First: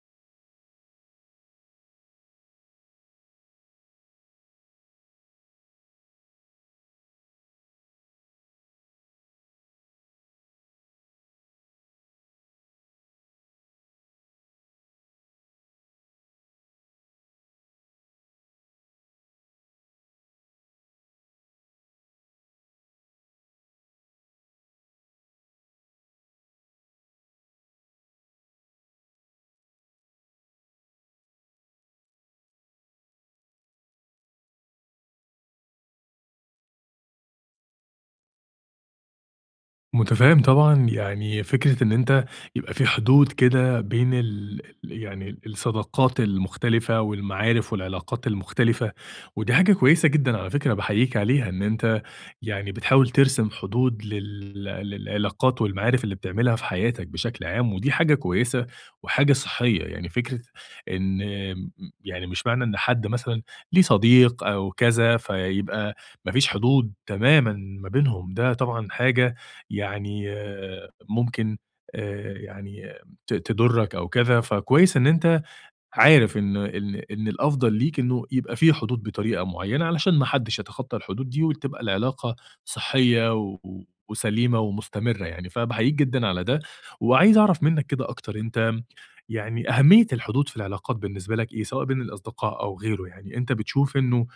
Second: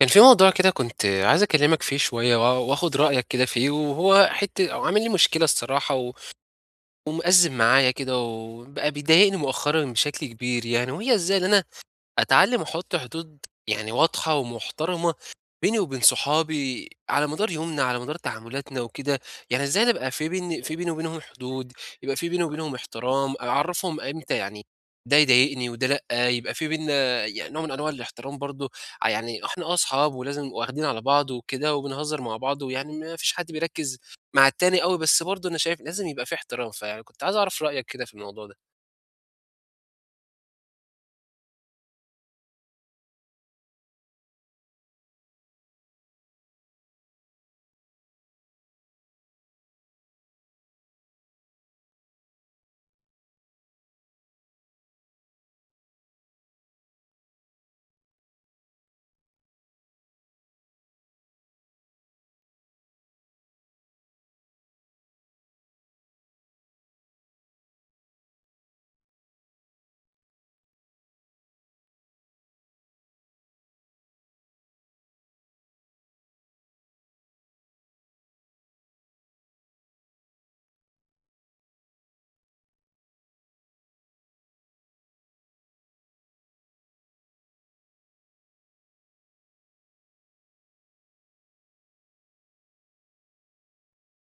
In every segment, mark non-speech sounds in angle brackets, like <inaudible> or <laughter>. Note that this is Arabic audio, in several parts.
كان في موضوع كده كنت عايز أكلّمك فيه شوية وآخُد رأيك كده فيه، وهو حتّة أو عامل لي مشكلة الصراحة و ومأزِّم معايا كده وبقى بيضايقني مؤخرًا بشكل كبير يعني، وهي إزاي إن أنا أتعلّم أحُط حدود يعني واضحة ومحترمة بيني وبين صحابي على مدار يومنا، على مدار تعاملاتنا وكده، يعني إزاي نبقى في بيني وبينهم حدود، يبقى في بيني وبينهم احترام، أعرّفهم إمتى يعني ده يضايقني وده لأ، يبقى في بيننا يعني نوع من أنواع الاحترام برضه، يعني إحنا أصحاب ولازم واخدين على بعض وكده وبنهزّر مع بعض ويعني ما فيش حد بيركّز مع التاني أوي، بس برضه أنا شايف لازم يبقى في احترام، فيعني كنت عايز أعرف رأيك كده في الموضوع ده. متفاهم طبعًا، يعني فكرة إن أنت يبقى في حدود كده بين ال يعني الصداقات المختلفة والمعارف والعلاقات المختلفة، ودي حاجة كويسة جدًا على فكرة باحييك عليها، إن أنت يعني بتحاول ترسم حدود للعلاقات والمعارف اللي بتعملها في حياتك بشكل عام، ودي حاجة كويسة وحاجة صحية، يعني فكرة إن م يعني مش معنى إن حد مثلًا ليه صديق أو كذا، فيبقى ما فيش حدود تمامًا ما بينهم، ده طبعًا حاجة يعني ممكن يعني تضرّك أو كذا، فكويس إن أنت عارف إن الأفضل ليك إنه يبقى في حدود بطريقة معيّنة علشان ما حدش يتخطى الحدود دي، وتبقى العلاقة صحية وسليمة ومستمرة يعني، فباحييك جدًا على ده، وعايز أعرف منّك كده أكتر أنت يعني أهمية الحدود في العلاقات بالنسبة لك إيه، سواء بين الأصدقاء أو غيره يعني، أنت بتشوف إنه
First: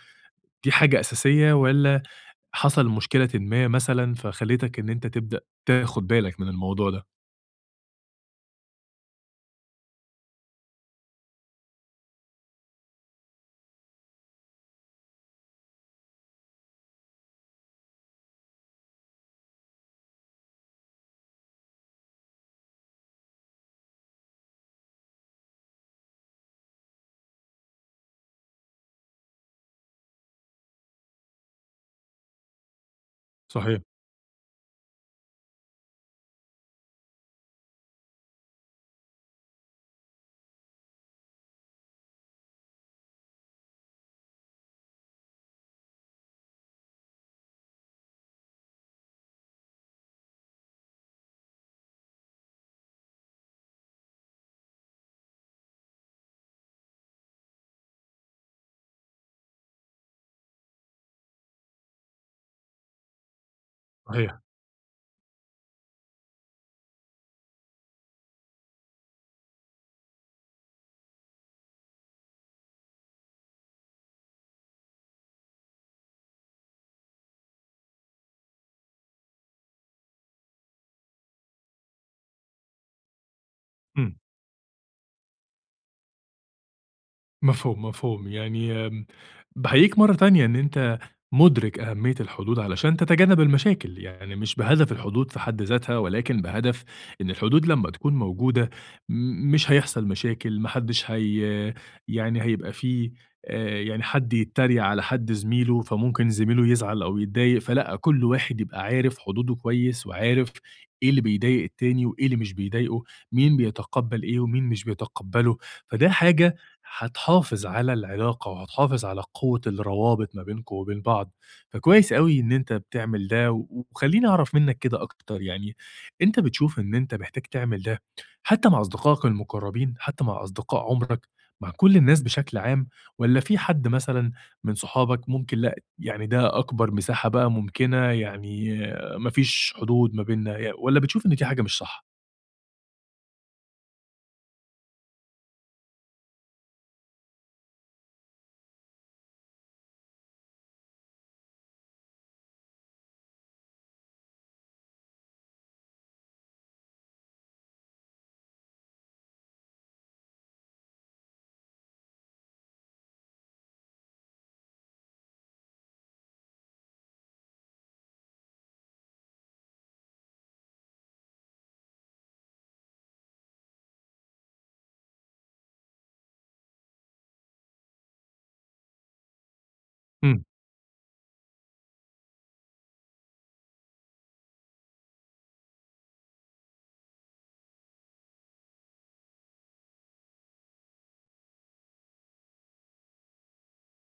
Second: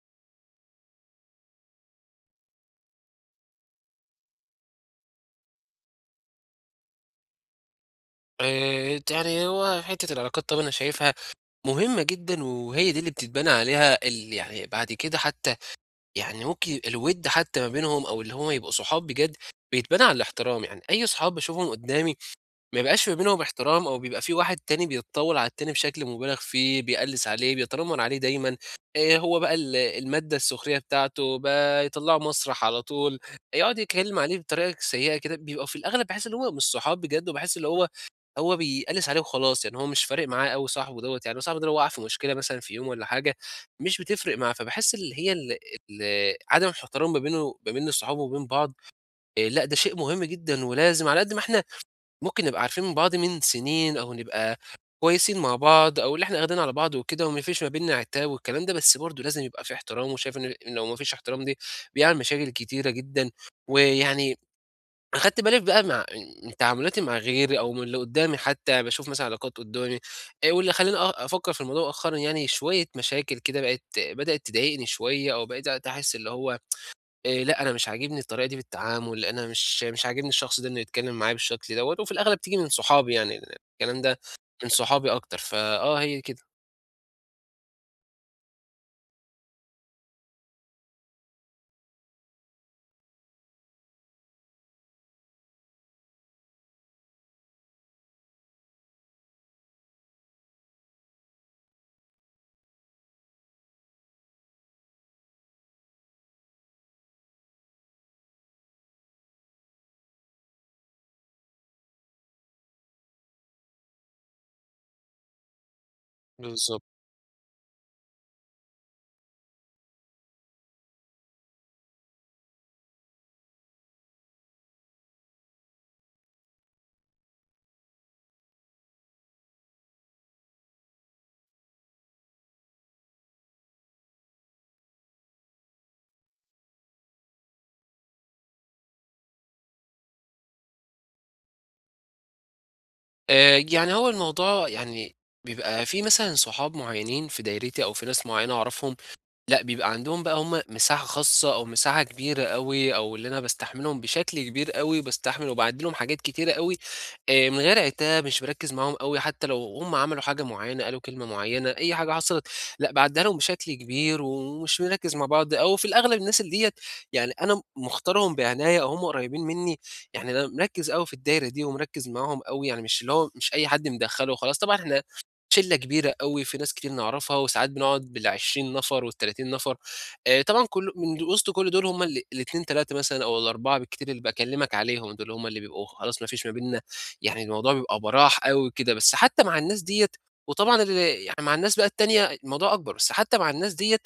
دي حاجة أساسية والّا حصل مشكلةٍ ما مثلًا، فخلّتك إن أنت تبدأ تاخد بالك من الموضوع ده. ت يعني هو حتّة العلاقات طبعًا أنا شايفها مهمة جدًا، وهي دي اللي بتتبنى عليها يعني بعد كده حتى يعني ممكن الوِد حتى ما بينهم أو اللي هم يبقوا صحاب بجد، بيتبنى على الاحترام، يعني أي صحاب باشوفهم قدّامي ما بيبقاش ما بينهم احترام أو بيبقى في واحد تاني بيتطاول على التاني بشكل مُبالغ فيه، بيقلِّس عليه، بيتنمر عليه دايمًا. هو بقى المادة السخرية بتاعته، بقى يطلّعه مسرح على طول، يقعد صحيح، يتكلّم عليه بطريقة سيئة كده، بيبقى في الأغلب باحس إن هم مش صحاب بجد وباحس اللي هو بيقلِّس عليه وخلاص، يعني هو مش فارق معاه أوي صاحبه دوّة، يعني هو صاحبه ده لو وقع في مشكلة مثلًا في يوم والّا حاجة، مش بتفرق معاه، فباحس اللي هي ال عدم الاحترام ما بينه ما بين الصحاب وبين بعض. لأ ده شيء مهم جدًا ولازم على قد ما إحنا ممكن نبقى عارفين من بعض من سنين أو نبقى كويسين مع بعض أو اللي إحنا واخدين على بعض وكده وما فيش ما بيننا عتاب والكلام ده، بس برضه لازم يبقى في احترام وشايف إن لو ما فيش احترام دي بيعمل مشاكل كتيرة جدًا، صحيح، ويعني أنا خدت بالي بقى مع من تعاملاتي مع غيري أو من اللي قدّامي حتى، باشوف مثلًا علاقات قدّامي. واللي خلّاني أفكّر في الموضوع مؤخرًا يعني شوية مشاكل كده بقت بدأت تضايقني شوية أو بقيت أحس اللي هو لأ أنا مش عاجبني الطريقة دي في التعامل، أنا مش عاجبني الشخص ده إنه يتكلّم معايا بالشكل دوّة، وفي الأغلب تيجي من صحابي يعني، الكلام إمم. ده من صحابي أكتر، فآه هي كده. مفهوم، مفهوم. يعني باحييك مرّة تانية إن أنت مُدرِك أهمية الحدود علشان تتجنب المشاكل، يعني مش بهدف الحدود في حد ذاتها ولكن بهدف إن الحدود لمّا تكون موجودة مش هيحصل مشاكل، ما حدّش يعني هيبقى في يعني حد يتّريق على حد زميله، فممكن زميله يزعل أو يتضايق، فلأ، كل واحد يبقى عارف حدوده كويس وعارف إيه اللي بيضايق التاني وإيه اللي مش بيضايقه، مين بيتقبّل إيه ومين مش بيتقبّله، فده حاجة بالضبط. هتحافظ على العلاقة وهتحافظ على قوة الروابط ما بينكم وبين بعض، فكويس أوي إن أنت بتعمل ده، وخلّيني أعرف منّك كده أكتر يعني، أنت بتشوف إن أنت محتاج تعمل ده حتى مع أصدقائك المقربين، حتى مع أصدقاء عمرك، مع كل الناس بشكل عام، والّا في حد مثلًا من صحابك ممكن لأ، يعني ده أكبر مساحة بقى ممكنة، يعني ما فيش حدود ما بيننا، والّا بتشوف إن دي حاجة مش صح؟ يعني هو الموضوع يعني بيبقى في مثلًا صحاب معيّنين في دايرتي أو في ناس معيّنة أعرفهم لأ، بيبقى عندهم بقى هم مساحة خاصة أو مساحة كبيرة أوي، أو اللي أنا باستحملهم بشكل كبير أوي، باستحمل وباعدّي لهم حاجات كتيرة أوي، من غير عتاب، مش باركّز معاهم أوي، حتى لو هم عملوا حاجة معيّنة، قالوا كلمة معيّنة، أي حاجة حصلت، لأ، باعدّيها لهم بشكل كبير، ومش بنركّز مع بعض، أو في الأغلب الناس اللي ديّة يعني أنا مختارهم بعناية أو هم قريبين مني، يعني أنا مركّز أوي في الدايرة دي، ومركّز معاهم أوي، يعني مش اللي هو مش أي حد مدخّله وخلاص، طبعًا إحنا شِلّة كبيرة أوي، في ناس كتير نعرفها، وساعات بنقعد بال20 نفر وال30 نفر. إمم، طبعًا كل من وسط كل دول هم الاتنين، 3 مثلًا أو ال4 بالكتير اللي باكلمك عليهم، دول هم اللي بيبقوا خلاص ما فيش ما بيننا يعني الموضوع بيبقى براح أوي كده، بس حتى مع الناس ديّة. وطبعًا يعني مع الناس بقى التانية الموضوع أكبر، بس حتى مع الناس ديّة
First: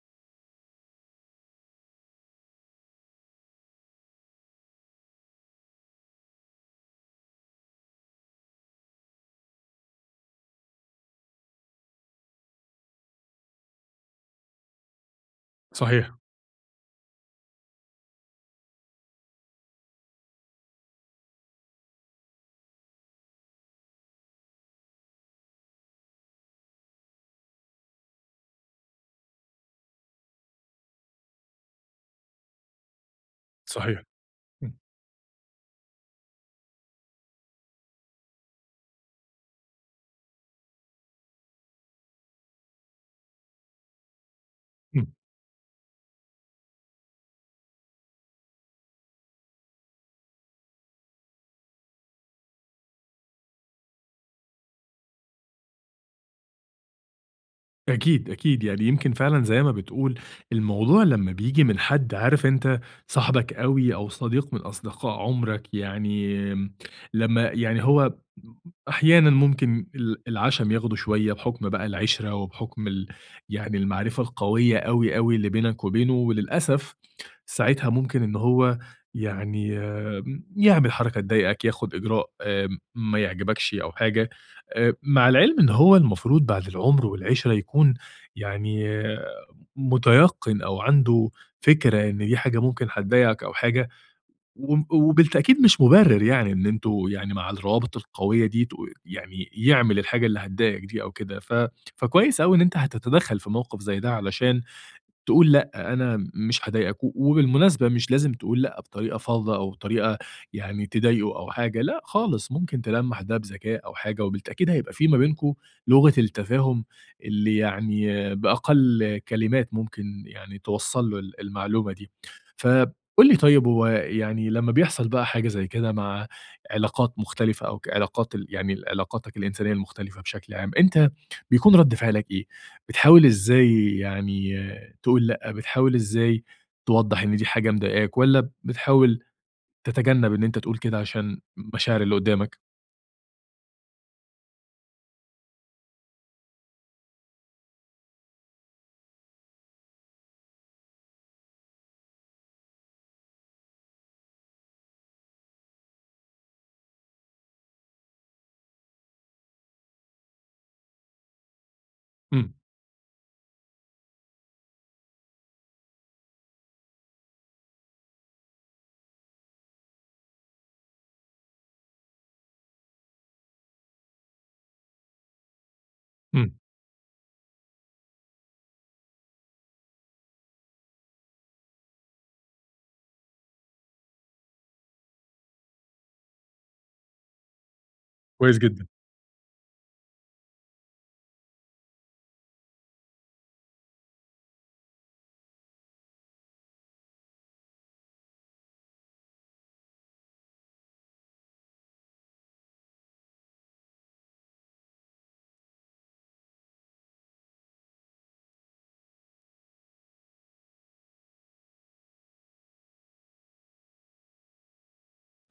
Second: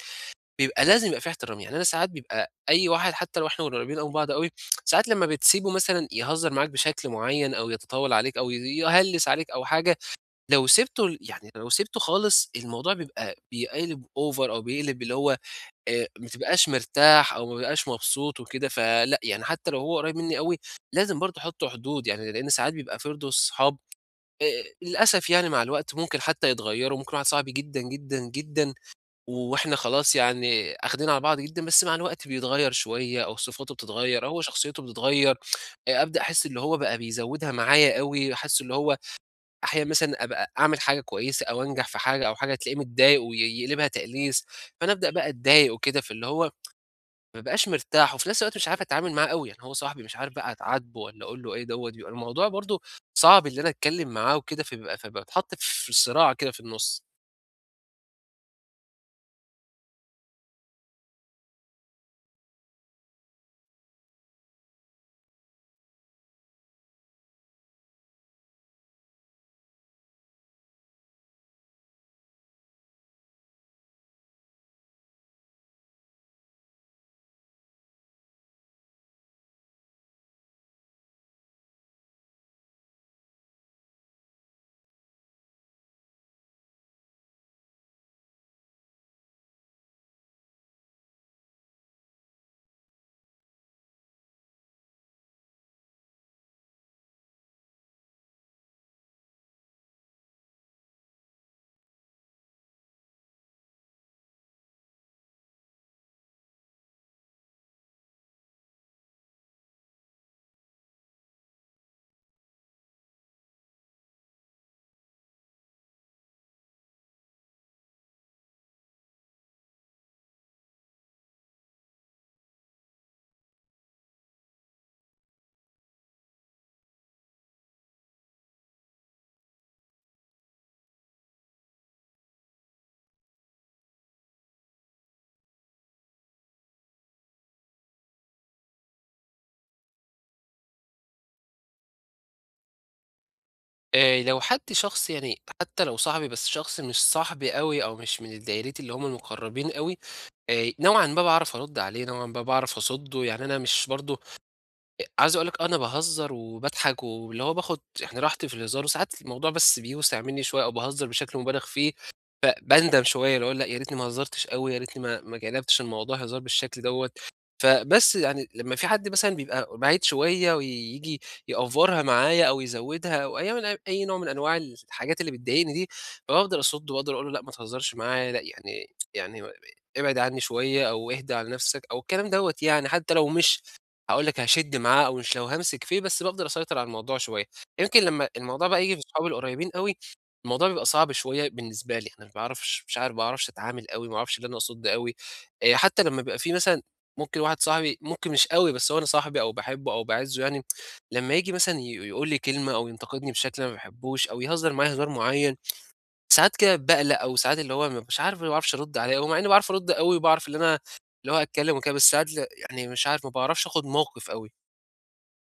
بيبقى لازم يبقى في احترام، يعني أنا ساعات بيبقى أي واحد حتى لو إحنا قريبين أوي من بعض أوي، ساعات لمّا بتسيبه مثلًا يهزر معاك بشكل معين أو يتطاول عليك أو يهلّس عليك أو حاجة، لو سِبته خالص الموضوع بيبقى بيقلب over أو بيقلب اللي هو صحيح، ما بتبقاش مرتاح أو ما بابقاش مبسوط وكده، فلأ، يعني حتى لو هو قريّب منّي أوي لازم برضه أحُط حدود، يعني لإن ساعات بيبقى برضه صحاب. آآ للأسف يعني مع الوقت ممكن حتى يتغيّروا، ممكن واحد صاحبي جدًا، جدًا، جدًا وإحنا خلاص يعني آخدين على بعض جدًا، بس مع الوقت بيتغيّر شوية أو صفاته صحيح، بتتغيّر أو هو إمم، شخصيته بتتغيّر. أبدأ أحس اللي هو بقى بيزوّدها معايا أوي، أحس اللي هو أحيانًا مثلًا أبقى أعمل حاجة كويسة أو أنجح في حاجة أو حاجة تلاقيه متضايق ويقلبها تقليص، فأنا إمم. أبدأ بقى أتضايق وكده، فاللي هو ما بابقاش مرتاح وفي نفس الوقت مش عارف أتعامل معاه أوي، يعني هو صاحبي مش عارف بقى أتعاتبه والّا أقول له إيه دوّة، بيبقى الموضوع برضه صعب إن أنا أتكلم معاه وكده، فبيبقى فباتحط في صراع كده في النُص. أكيد، أكيد، يعني يمكن فعلًا زي ما بتقول الموضوع لمّا بييجي من حد عارف أنت صاحبك أوي أو صديق من أصدقاء عمرك، يعني لمّا يعني هو أحيانًا ممكن العشم ياخده شوية بحكم بقى العِشرة وبحكم يعني المعرفة القوية أوي، أوي اللي بينك وبينه، وللأسف ساعتها ممكن إن هو يعني يعمل حركة تضايقك، ياخد إجراء ما يعجبكش أو حاجة. مع العلم إن هو المفروض بعد العُمر والعِشرة يكون يعني مُتيقِّن أو عنده فكرة إن دي حاجة ممكن هتضايقك أو حاجة، وبالتأكيد مش مُبرِّر يعني إن أنتم يعني مع الروابط القوية دي يعني يعمل الحاجة اللي هتضايقك دي أو كده، فكويس أوي إن أنت هتتدخّل في موقِف زي ده علشان تقول لأ، أنا مش هاضايقك، وبالمناسبة مش لازم تقول لأ بطريقة فظة أو طريقة يعني تضايقه أو حاجة، لأ خالص، ممكن تلمّح ده بذكاء أو حاجة، وبالتأكيد هيبقى في ما بينكم لغة التفاهم اللي يعني بأقل كلمات ممكن يعني توصّل له المعلومة دي. فقُل لي طيب هو يعني لمّا بيحصل بقى حاجة زي كده مع علاقات مختلفة أو علاقات ال يعني ال علاقاتك الإنسانية المختلفة بشكل عام، أنت بيكون رَد فعلك إيه؟ بتحاول إزاي يعني تقول لأ، بتحاول إزاي توضّح إن دي حاجة مضايقاك، والّا بتحاول تتجنب إن أنت تقول كده عشان مشاعر اللي قدّامك؟ لو حد شخص يعني حتى لو صاحبي بس شخص مش صاحبي أوي أو مش من دايرتي اللي هم المقربين أوي، نوعًا ما باعرف أرُد عليه، نوعًا ما باعرف أصُده، يعني أنا مش برضه عايز أقول لك أنا باهزر وباضحك واللي هو باخد يعني راحتي في الهزار وساعات الموضوع بس بيوسع منّي شوية أو باهزر بشكل مُبالغ فيه، إمم، فباندم شوية اللي هو لأ يا ريتني ما هزرتش أوي، يا ريتني ما جَلَبتش الموضوع هزار بالشكل دوّة. فبس يعني لمّا في حد مثلًا بيبقى بعيد شوية وييجي يأفورها معايا أو يزوّدها أو أي نوع من أنواع الحاجات اللي بتضايقني دي، إمم، بافضل أصُد وأفضل أقول له لأ ما تهزرش معايا، لأ يعني ابعد عني شوية أو اهدى على نَفْسك أو الكلام دوّة يعني، حتى لو مش هاقول لك هاشِد معاه أو مش لو هامسك فيه، بس بافضل أسيطر على الموضوع شوية. يمكن لمّا كويس الموضوع بقى جدًا. ييجي في صحابي القريبين أوي، الموضوع بيبقى صعب شوية بالنسبة لي، أنا ما باعرفش أتعامل أوي، ما باعرفش اللي أنا أصُد أوي. حتى لمّا بيبقى في مثلًا ممكن واحد صاحبي ممكن مش أوي، بس هو أنا صاحبي أو باحبه أو باعزّه يعني، لمّا ييجي مثلًا يقول لي كلمة أو ينتقدني بشكل أنا ما باحبوش أو يهزر معايا هزار معيّن، ساعات كده باقلق أو ساعات اللي هو مش عارف ما باعرفش أرُد عليه أوي، مع إني باعرف أرُد أوي وباعرف اللي أنا اللي هو أتكلّم وكده، بس ساعات يعني مش عارف ما باعرفش آخُد موقِف أوي.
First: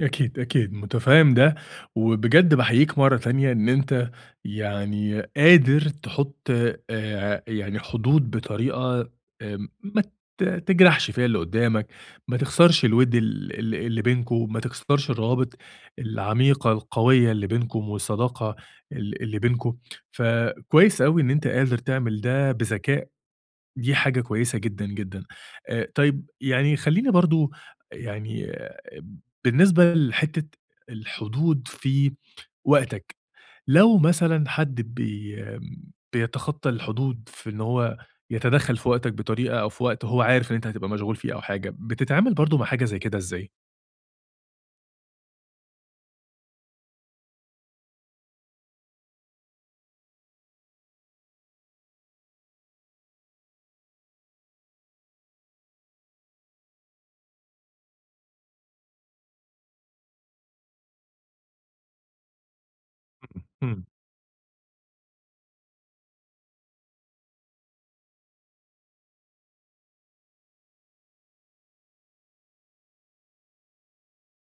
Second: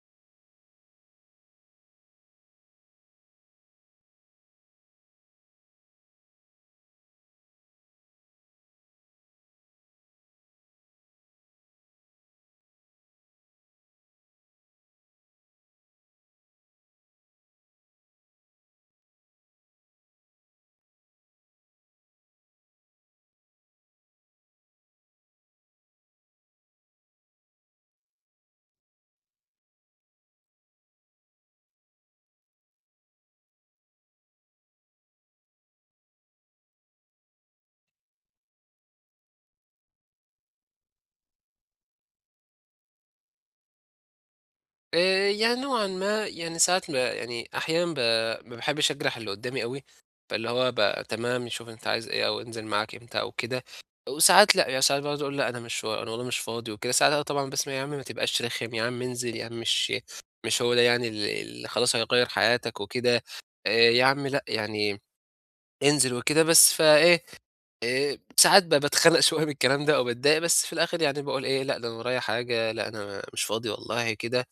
أكيد، أكيد، متفهّم ده، وبجد باحييك مرّة تانية إن أنت يعني قادر تحُط يعني حدود بطريقة ما تجرحش فيها اللي قدّامك، ما تخسرش الوِد ال ال اللي بينكم، ما تخسرش الروابط العميقة القوية اللي بينكم والصداقة اللي بينكم، فكويس أوي إن أنت قادر تعمل ده بذكاء. دي حاجة كويسة جدًا، جدًا. طيب يعني خلّيني برضه يعني بالنسبة لحتّة الحدود في وقتك، لو مثلًا حد بيتخطى الحدود في إن هو يتدخّل في وقتك بطريقة أو في وقت هو عارف إن أنت هتبقى مشغول فيه أو حاجة، بتتعامل برضه مع حاجة زي كده إزاي؟ يعني نوعًا ما، يعني ساعات ب يعني أحيانًا ب ما باحبش أجرح اللي قدّامي أوي، فاللي هو تمام شوف أنت عايز إيه أو انزل معاك إمتى أو كده، وساعات لأ، يعني ساعات باقعد أقول لأ أنا مش فا أنا والله مش فاضي وكده، ساعتها طبعًا باسمع يا عم ما تبقاش رخم، يا عم انزل، يا عم مش هو ده يعني اللي خلاص هيغيّر حياتك وكده. إمم، إمم، يا عم لأ يعني انزل وكده بس، فإيه، ساعات باتخنق <laughs> شوية من الكلام ده أو باتضايق، بس في الآخر يعني باقول إيه، لأ ده أنا ورايا حاجة، لأ أنا مش فاضي والله كده.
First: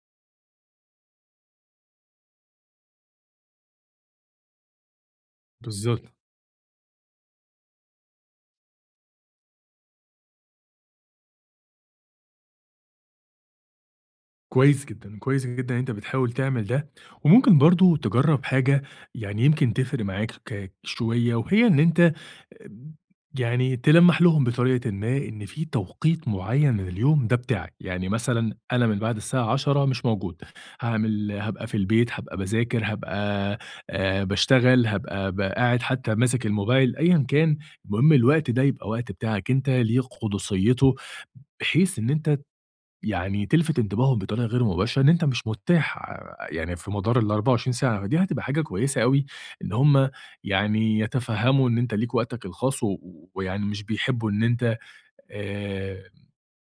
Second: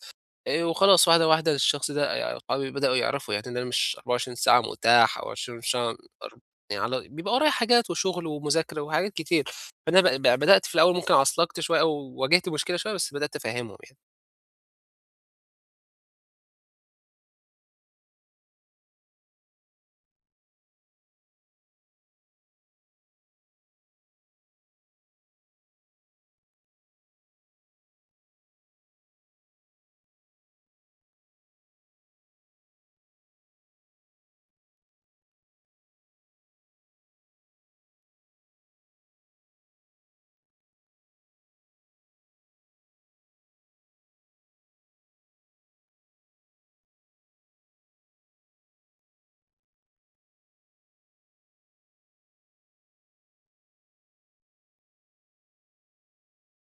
وخلاص واحدة، واحدة الشخص ده أصحابي بدأوا يعرفوا يعني إن أنا مش 24 ساعة متاح أو 20 ساعة بالضبط. أر يعني على بيبقى ورايا حاجات وشغل ومذاكرة وحاجات كتير، فأنا ب ب بدأت في الأول ممكن عَصلَجت شوية أو واجهت مشكلة شوية، بس بدأت أفهّمهم يعني. كويس جدًا، كويس جدًا إن أنت بتحاول تعمل ده، وممكن برضه تجرّب حاجة يعني يمكن تفرق معاك شوية، وهي إن أنت آمم، يعني تلمّح لهم بطريقةٍ ما إن في توقيت معيّن من اليوم ده بتاعك، يعني مثلًا أنا من بعد الساعة 22:00 مش موجود، هابقى في البيت، هابقى باذاكر، هابقى باشتغل، هابقى قاعد حتى ماسك الموبايل، أيًا كان، المهم الوقت ده يبقى وقت بتاعك أنت، ليه قُدسيته، بحيث إن أنت يعني تلفت انتباههم بطريقة غير مباشرة إن أنت مش متاح يعني في مدار ال24 ساعة، فدي هتبقى حاجة كويسة أوي إن هم يعني يتفهموا إن أنت ليك وقتك الخاص، ويعني مش بيحبوا إن أنت آآ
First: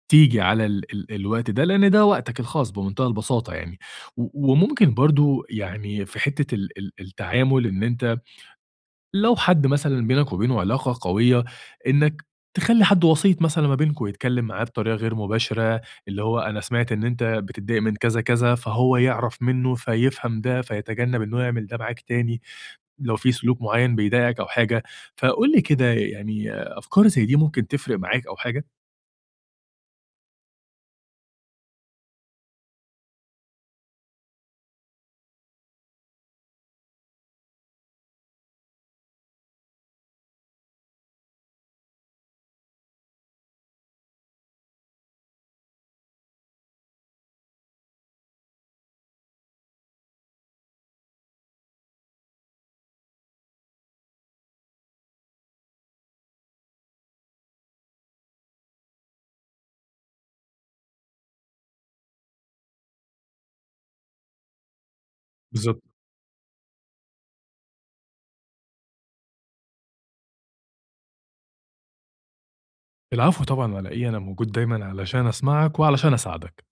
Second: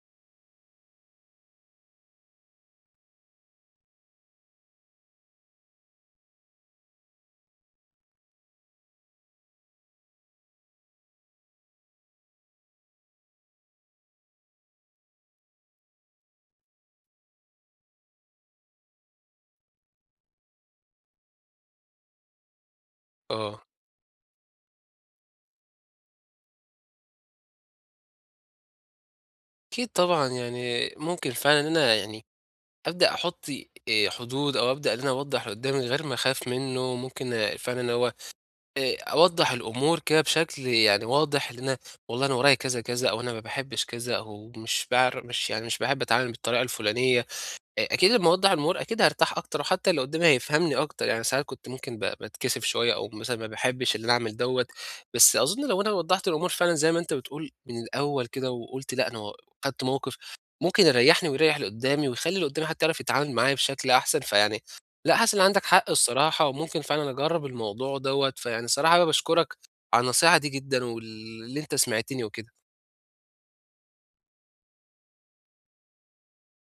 تيجي على ال ال الوقت ده، لأن ده وقتك الخاص بمنتهى البساطة يعني، وممكن برضه يعني في حتة ال ال التعامل إن أنت لو حد مثلًا بينك وبينه علاقة قوية، إنك تخلّي حد وسيط مثلًا ما بينكم، يتكلّم معاه بطريقة غير مباشرة، اللي هو أنا سمعت إن أنت بتتضايق من كذا، كذا، فهو يعرف منّه فيفهم ده، فيتجنّب إنه يعمل ده معاك تاني، لو في آه. سلوك معيّن بيضايقك أو حاجة. فقُل لي كده يعني أفكار زي دي ممكن تفرق معاك أو حاجة؟ أكيد طبعًا يعني ممكن فعلًا إن أنا يعني أبدأ أحُط حدود أو أبدأ إن أنا أوضّح اللي قُدّامي من غير ما أخاف منّه، ممكن فعلًا هو أوضّح الأمور كده بشكل يعني واضح، إن أنا والله أنا ورايا كذا، كذا، أو أنا ما باحبش كذا، أو مش باعر مش يعني مش باحب أتعامل بالطريقة الفلانية. أكيد لمّا أوضّح الأمور أكيد هارتاح أكتر وحتى اللي قدّامي هيفهمني أكتر، يعني ساعات كنت ممكن باتكسف شوية أو مثلًا ما باحبّش اللي أنا أعمل دوّة، بس أظن لو أنا وضّحت الأمور فعلًا زي ما أنت بتقول من الأول كده وقُلت لأ، أنا خدت موقِف، ممكن يريّحني ويريّح اللي قدّامي ويخلّي اللي قدّامي حتى يعرف يتعامل معايا بشكل أحسن، فيعني لأ، حاسس إن عندك بالضبط. حق الصراحة وممكن فعلًا أجرّب الموضوع دوّة، فيعني الصراحة أنا باشكرك على النصيحة دي جدًا واللي أنت سمعتني وكده. العفو طبعًا، على إيه، أنا موجود دايمًا علشان أسمعك وعلشان أساعدك.